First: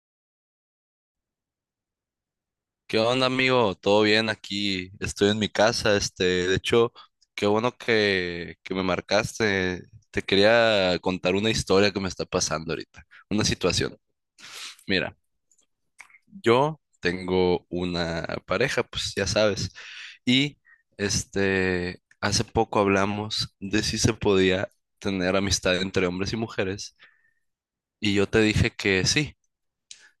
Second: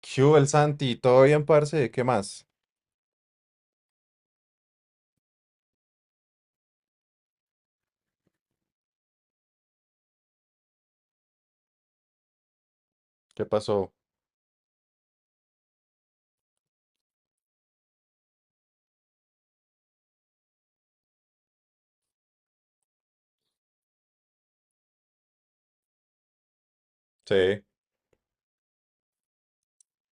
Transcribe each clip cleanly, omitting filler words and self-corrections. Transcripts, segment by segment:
¿Qué hubo, el Santi? ¿Todo bien, parce? ¿Qué más? ¿Qué onda, amigo? ¿Todo bien aquí? Estoy en mi casa, de hecho, qué bueno que me marcaste. Te quería contar una historia que me está pasando ahorita, una ¿Qué pasó? situación. Mira, yo tengo una pareja, pues ya sabes, y hace poco hablamos de si se podía tener amistad entre hombres y mujeres, Sí. y yo te dije que sí,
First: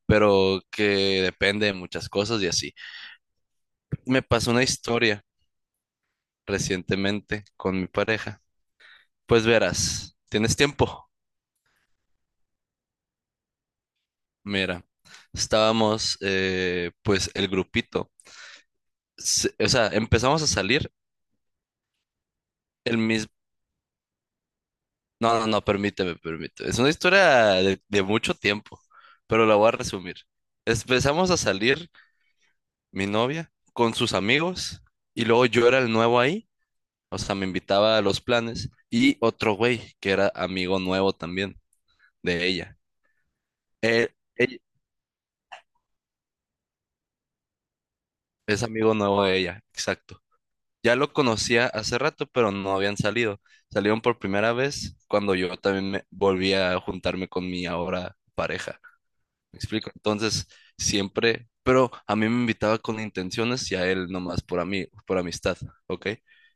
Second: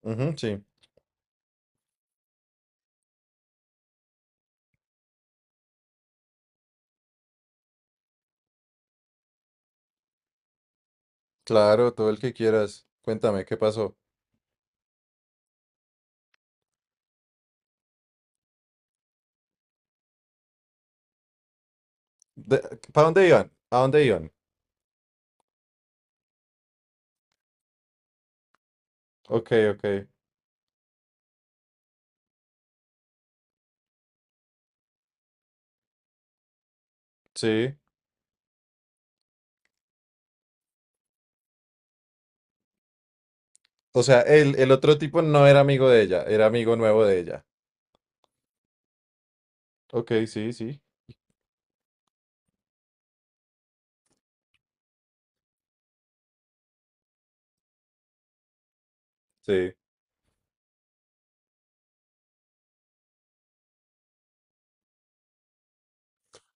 Ujú, pero sí. que depende de muchas cosas y así. Me pasó una historia recientemente con mi pareja. Pues verás, ¿tienes tiempo? Claro, todo el que quieras. Cuéntame, ¿qué pasó? Mira, estábamos, pues el grupito, o sea, empezamos a salir el ¿Para dónde mismo... iban? ¿A dónde iban? No, no, no, permíteme, permíteme. Es una historia de mucho tiempo, pero Ok, la voy a ok. resumir. Empezamos a salir mi novia con sus amigos y luego yo era el nuevo ahí, o sea, me Sí. invitaba a los planes y otro güey que era amigo nuevo también de ella. O Eh, sea, el, eh, el otro tipo no era amigo de ella, era amigo nuevo de ella. Es amigo nuevo de ella, Ok, exacto. sí, sí. Ya lo conocía hace rato, pero no habían salido. Salieron por primera vez cuando yo también me volví a juntarme con mi ahora pareja. ¿Me Sí. explico? Entonces, siempre, pero a mí me invitaba con intenciones y a él nomás por mí, por amistad, ¿ok?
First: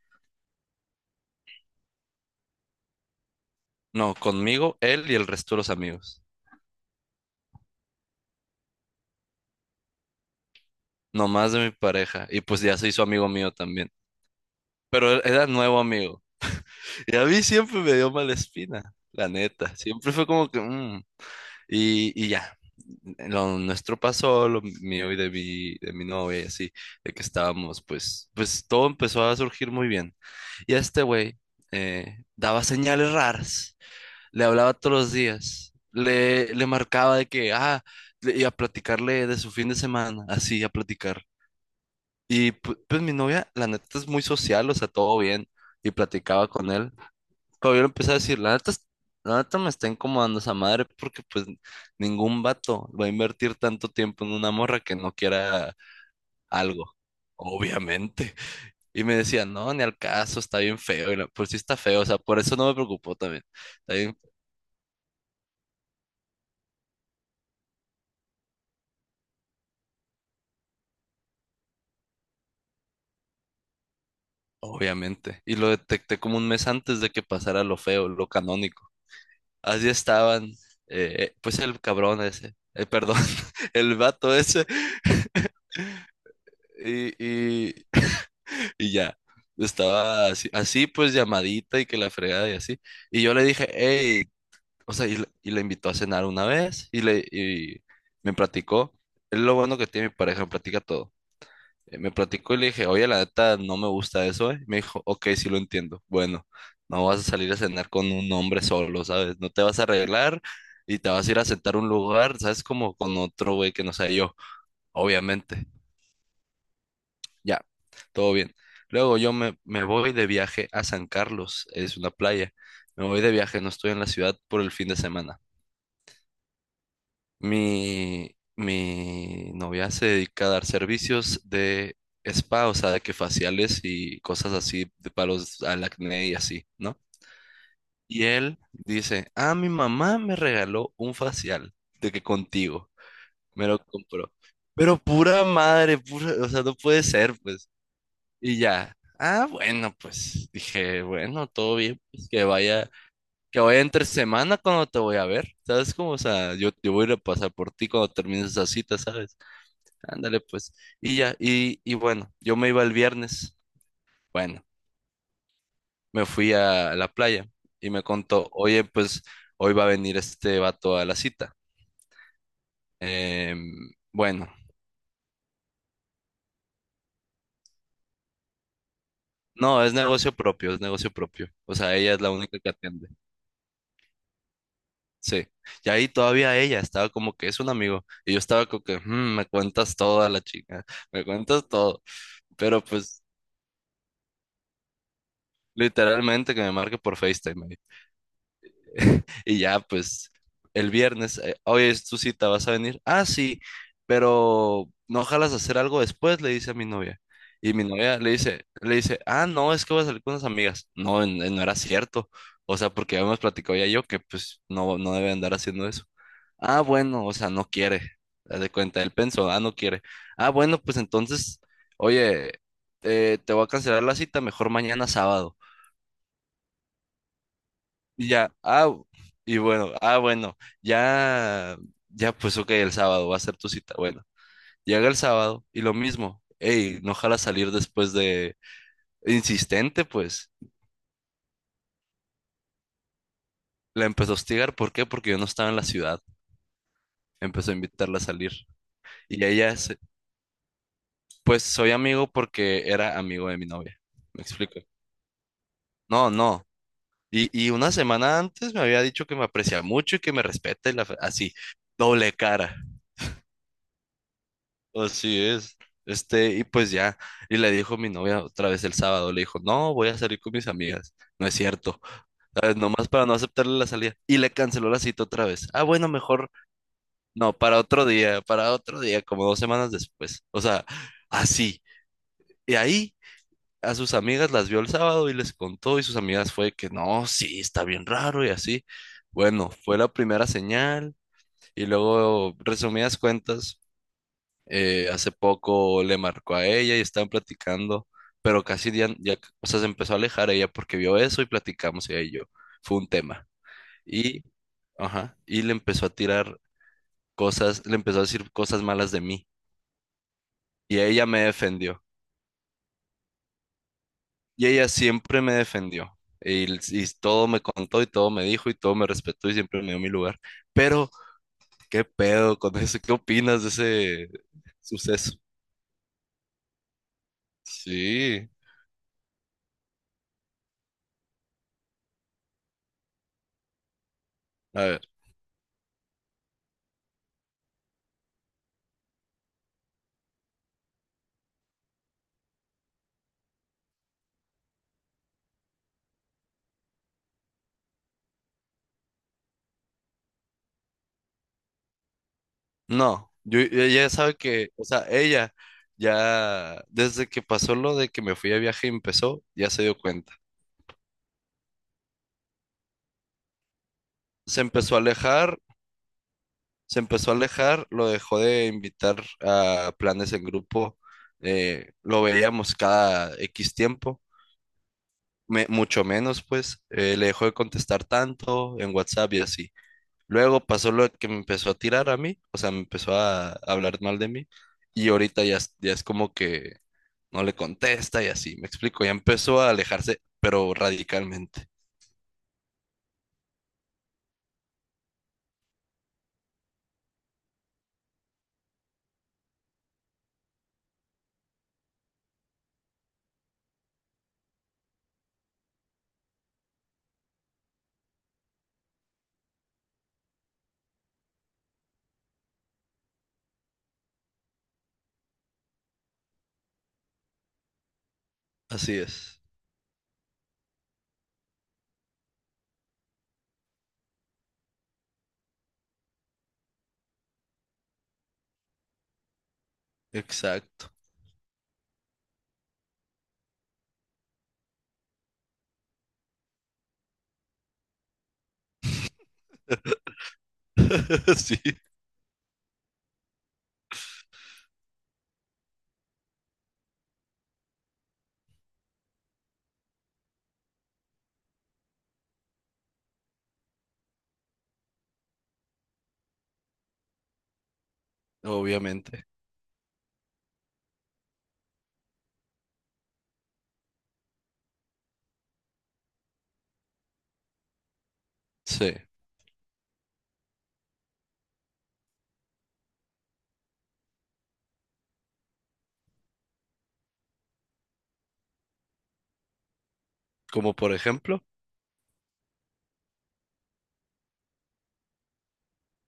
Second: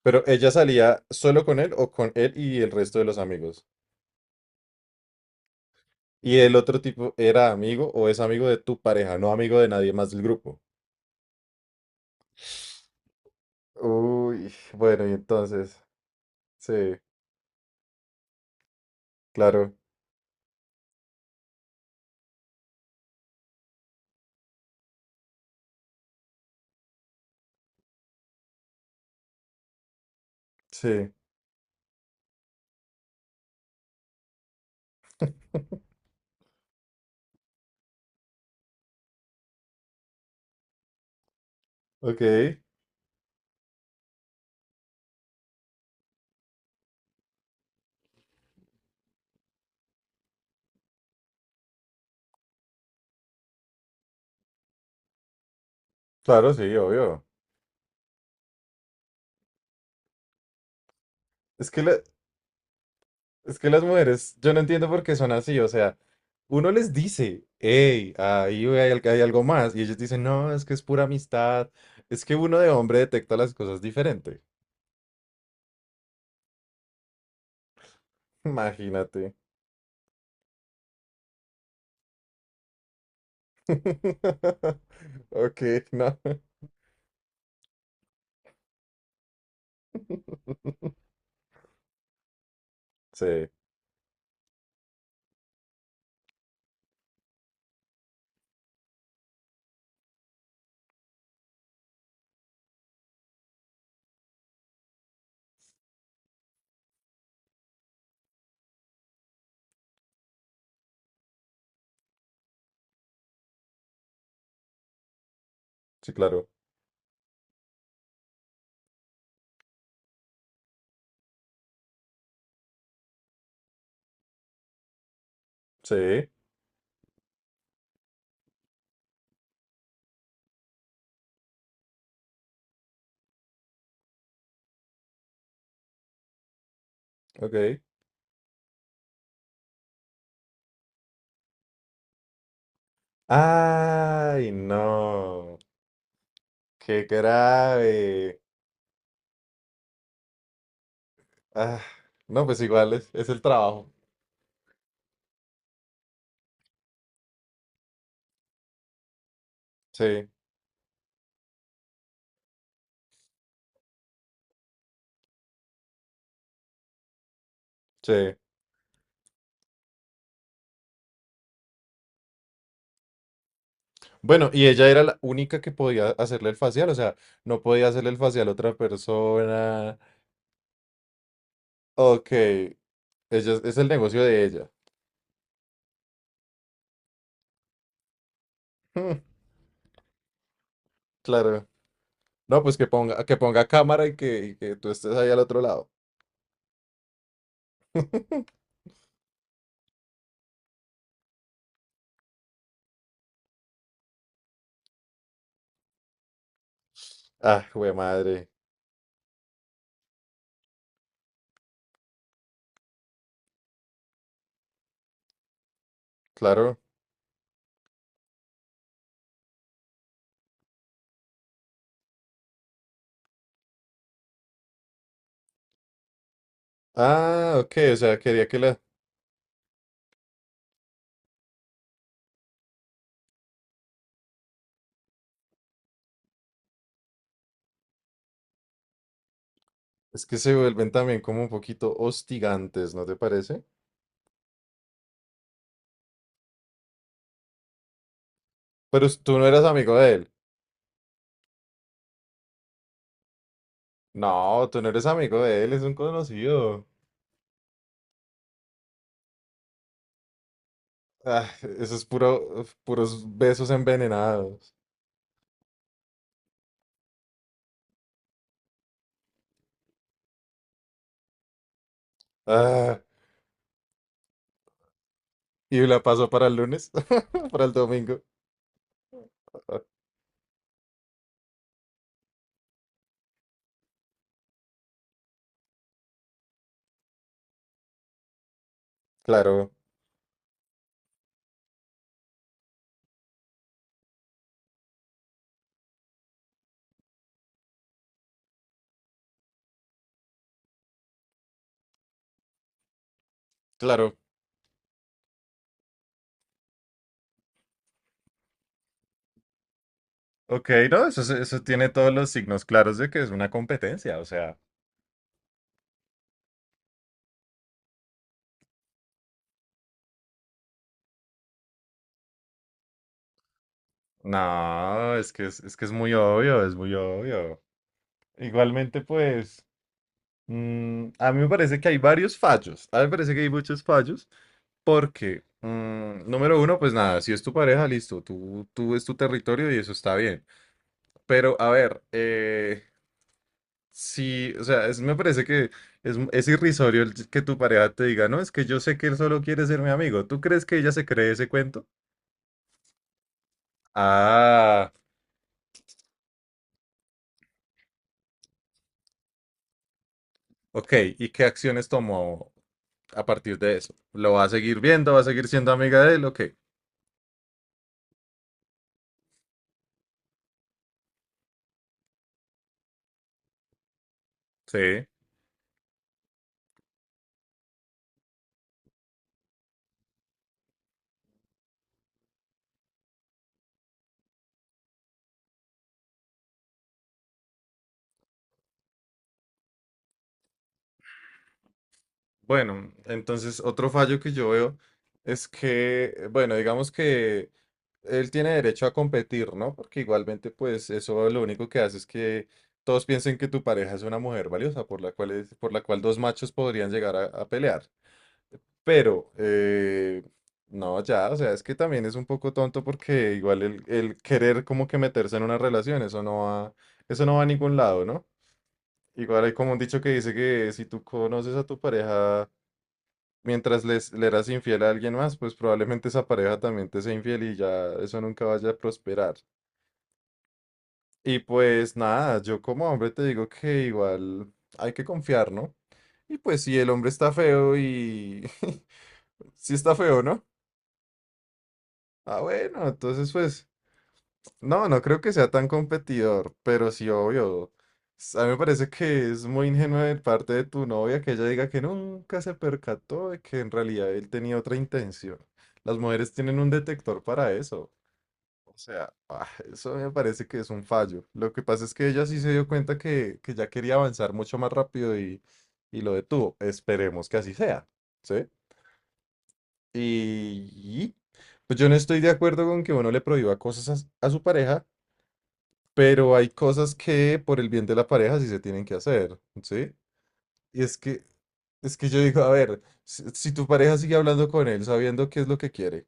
Pero ella salía solo con él o con él y el resto de los amigos. No, conmigo, él y el resto de los amigos. Y el otro tipo era amigo o es amigo de tu pareja, no amigo de nadie más del grupo. Nomás de mi pareja. Y pues ya se hizo amigo mío también. Uy, bueno, y Pero él era entonces, nuevo amigo. sí, Y a mí siempre me dio mala espina, la neta. claro. Siempre fue como que... y ya, lo nuestro pasó, lo mío y de mi novia y así, de que estábamos, pues, pues todo empezó a surgir muy bien. Y este Sí, güey daba señales raras, le hablaba todos los días, le marcaba de que, ah, y a platicarle de su fin de semana, así, a platicar. ok, Y pues, mi novia, la neta, es muy social, o sea, todo bien, y platicaba con él. Caballero empezó a decir, la neta, la neta me está incomodando esa madre porque pues ningún vato va a invertir tanto tiempo en una morra que no quiera claro, sí, algo, obvio. obviamente. Y me decía, no, ni al caso, está bien feo. Y pues sí Es está que, feo, o sea, por eso no me preocupó también. es que las Está bien, mujeres, yo no entiendo por qué son así, o sea, uno les dice, hey, ahí hay, hay algo más, y ellos dicen, no, es que es pura amistad, es que uno de hombre detecta las cosas diferente. obviamente. Y lo detecté como un mes antes de que pasara lo feo, lo canónico. Imagínate. Así estaban, pues el cabrón ese, perdón, el vato ese. Ok, no. Y, Y ya, estaba así, así, pues llamadita y que la fregada y así. Y yo le Sí, dije, hey, o sea, y la invitó a cenar una vez y me platicó. Es lo bueno que tiene mi pareja, me platica todo. Me platicó y le dije, oye, la neta, no me gusta eso, ¿eh? Me dijo, ok, sí lo entiendo. Bueno, no vas a salir a cenar con un hombre solo, ¿sabes? No te vas a arreglar y te vas a ir a sentar a un lugar, ¿sabes? Como con otro güey que no sea yo, obviamente. sí, claro, Ya, todo bien. Luego me voy de viaje a San Carlos, es una playa. Me voy de viaje, no estoy en la ciudad por el fin de semana. sí, Mi novia se dedica a dar servicios de spa, o sea, de que faciales y cosas así, de palos al acné y así, ¿no? ok. Y él dice, ah, mi mamá me regaló un facial, de que contigo, me lo compró. Ay, Pero pura no, madre, pura, o sea, no puede qué ser, pues. grave. Y ya. Ah, bueno, pues dije, bueno, todo Ah, bien, pues no, pues igual es el que vaya trabajo, entre semana cuando te voy a ver, ¿sabes cómo? O sea, yo voy a ir a pasar por ti cuando termines esa cita, ¿sabes? sí, Ándale, pues. Y bueno, yo me iba el viernes, bueno, me fui a la playa y me sí. contó, oye, pues hoy va a venir este vato a la cita. Bueno, Bueno, ¿y ella era la única que podía hacerle el facial? O sea, no podía hacerle el facial a otra no, es persona. negocio propio, es negocio propio. O sea, ella es Ok, la única que ella atiende. Es el negocio de ella. Sí, y ahí todavía ella estaba como que es un amigo, y yo estaba como que, Hmm, "Mm, me cuentas toda la chica, me claro. cuentas todo, No, pues pero pues que ponga cámara y que tú estés ahí al otro lado. literalmente que me marque por FaceTime". Y ya, pues, el viernes, oye, es tu cita, ¿vas a venir? Ah, sí, pero no ojalas hacer algo después, le dice a mi novia. Ah, Y mi güey, novia madre. Le dice, ah, no, es que voy a salir con unas amigas. No, no era cierto. O sea, porque habíamos platicado ya yo que pues no, no debe andar haciendo eso. Claro. Ah, bueno, o sea, no quiere. Haz de cuenta, él pensó, ah, no quiere. Ah, bueno, pues entonces, oye, te voy a cancelar la cita, mejor mañana sábado. Ah, ok, o sea, Y quería ya, que la... ah, y bueno, ah, bueno, ya, ya, pues ok, el sábado va a ser tu cita. Bueno, llega el sábado y lo mismo, ey, no jala salir después de insistente, Es que pues. se vuelven también como un poquito hostigantes, ¿no te parece? La empezó a hostigar, ¿por qué? Porque yo no estaba en la ciudad. Empezó a invitarla a salir. Pero tú Y no eras ella, amigo se- de él. pues soy amigo porque era amigo de mi novia. ¿Me No, explico? tú no eres amigo de él, es un No, no. conocido. Y una semana antes me había dicho que me aprecia mucho y que me respeta y Ah, así, eso es doble puro, cara. puros besos envenenados. Así es. Este, y pues ya, y le dijo mi novia otra vez el sábado, le dijo, no, voy a salir con mis amigas, no es cierto, ¿sabes? Ah, Nomás para no aceptarle la salida, y le canceló la cita otra vez, ah, y la bueno, pasó para mejor, el lunes, no, para el domingo. Para otro día, como dos Ah, semanas después, o sea, así, y ahí a sus amigas las vio el sábado y les contó, y sus amigas fue que, no, sí, está bien raro y así, bueno, claro, fue la primera señal, y luego, resumidas cuentas, hace poco le marcó a ella y estaban platicando, pero casi ya, ya, o sea, se empezó a alejar ella porque vio eso y platicamos ella y yo. Fue un tema. claro. Y, ajá, y le empezó a tirar cosas, le empezó a decir cosas malas de mí. Ok, Y no, eso, ella me eso tiene defendió. todos los signos claros de que es una competencia, o sea, Y ella siempre me defendió. Y, y todo me contó y todo me dijo y todo me respetó y siempre me dio mi lugar. Pero, ¿qué pedo con eso? ¿Qué opinas de ese no, suceso? Es que es muy obvio, es muy obvio. Sí. Igualmente, pues, a mí me parece que hay varios fallos, a mí me parece que hay muchos fallos, A ver. porque, número uno, pues nada, si es tu pareja, listo, tú es tu territorio y eso está bien. Pero, a ver, sí, o sea, me parece que es irrisorio el que tu pareja te diga, no, es que yo sé que él solo quiere ser mi amigo. ¿Tú crees que ella se cree ese cuento? No, ella sabe que, o Ah, sea, ella ya desde que pasó lo de que me fui a viaje y empezó, ya se dio cuenta. ok. ¿Y qué acciones tomó a partir de eso? ¿Lo va a Se seguir empezó a viendo? ¿Va a seguir alejar, siendo amiga de él? Ok. se empezó a alejar, lo dejó de invitar a planes en grupo, lo veíamos cada X tiempo, Sí. Mucho menos pues, le dejó de contestar tanto en WhatsApp y así. Luego pasó lo de que me empezó a tirar a mí, o sea, me empezó a hablar mal de mí y ahorita ya, ya es como que no le contesta y así, me explico, ya empezó a alejarse, pero radicalmente. Bueno, entonces otro fallo que yo veo es que, bueno, digamos que él tiene derecho a competir, ¿no? Porque igualmente, pues eso lo único que hace es que todos piensen que tu pareja es una mujer valiosa por la cual, por la cual dos machos podrían llegar a pelear. Pero, no, ya, o sea, es que también es un poco tonto porque igual el querer como que meterse en una relación, eso no va a ningún lado, ¿no? Así es, Igual hay como un dicho que dice que si tú conoces a tu pareja mientras le eras infiel a alguien más, pues probablemente esa pareja también te sea infiel y ya eso nunca vaya a prosperar. exacto. Y pues nada, yo como hombre te digo que igual hay que confiar, ¿no? Y pues si el hombre está feo y... si está feo, ¿no? Sí, Ah, bueno, entonces pues no, no creo que sea tan competidor, pero sí, obvio. A mí me parece que es muy ingenuo de parte de tu novia que ella diga que nunca se percató de que en realidad él tenía otra intención. Las mujeres tienen un detector para eso. O sea, obviamente. ah, eso me parece que es un fallo. Lo que pasa es que ella sí se dio cuenta que ya quería avanzar mucho más rápido y lo detuvo. Esperemos que así sea, ¿sí? Sí, Y, y, pues yo no estoy de acuerdo con que uno le prohíba cosas a su pareja, pero hay cosas que por el bien de la pareja sí se tienen que hacer, ¿sí? como Y por ejemplo, es que yo digo, a ver, si, si tu pareja sigue hablando con él sabiendo qué es lo que quiere,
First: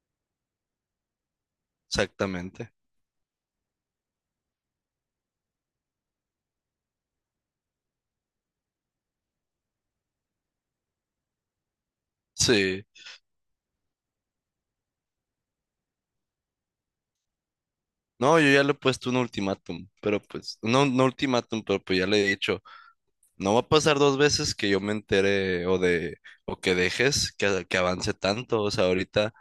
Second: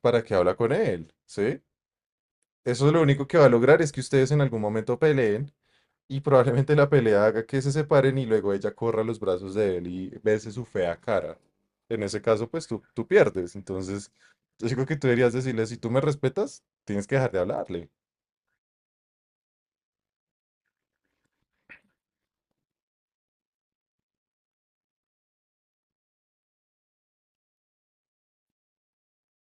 ¿para qué habla con él? ¿Sí? exactamente. Eso lo único que va a lograr es que ustedes en algún momento peleen y probablemente la pelea haga que se separen y luego ella corra a los brazos de él y bese su fea cara. En ese caso, pues tú, Sí. tú pierdes. Entonces, yo digo que tú deberías decirle, si tú me respetas, tienes que dejar de hablarle. No, yo ya le he puesto un ultimátum, pero pues, no, no ultimátum, pero pues ya le he dicho, no va a pasar dos veces que yo me entere o que dejes que avance tanto, o sea, ahorita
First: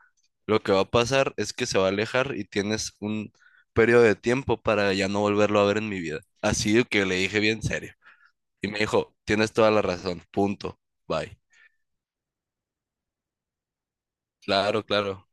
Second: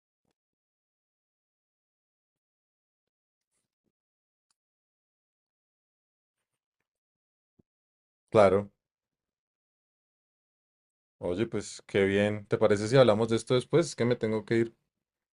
lo que va a pasar es que se va a alejar y tienes un periodo de tiempo para ya no volverlo a ver en mi vida. Así de que le dije bien serio. Y Claro. me dijo, tienes toda la razón, punto, bye. Oye, pues qué bien. ¿Te parece si hablamos de esto después? Es que me tengo que ir. Claro, claro.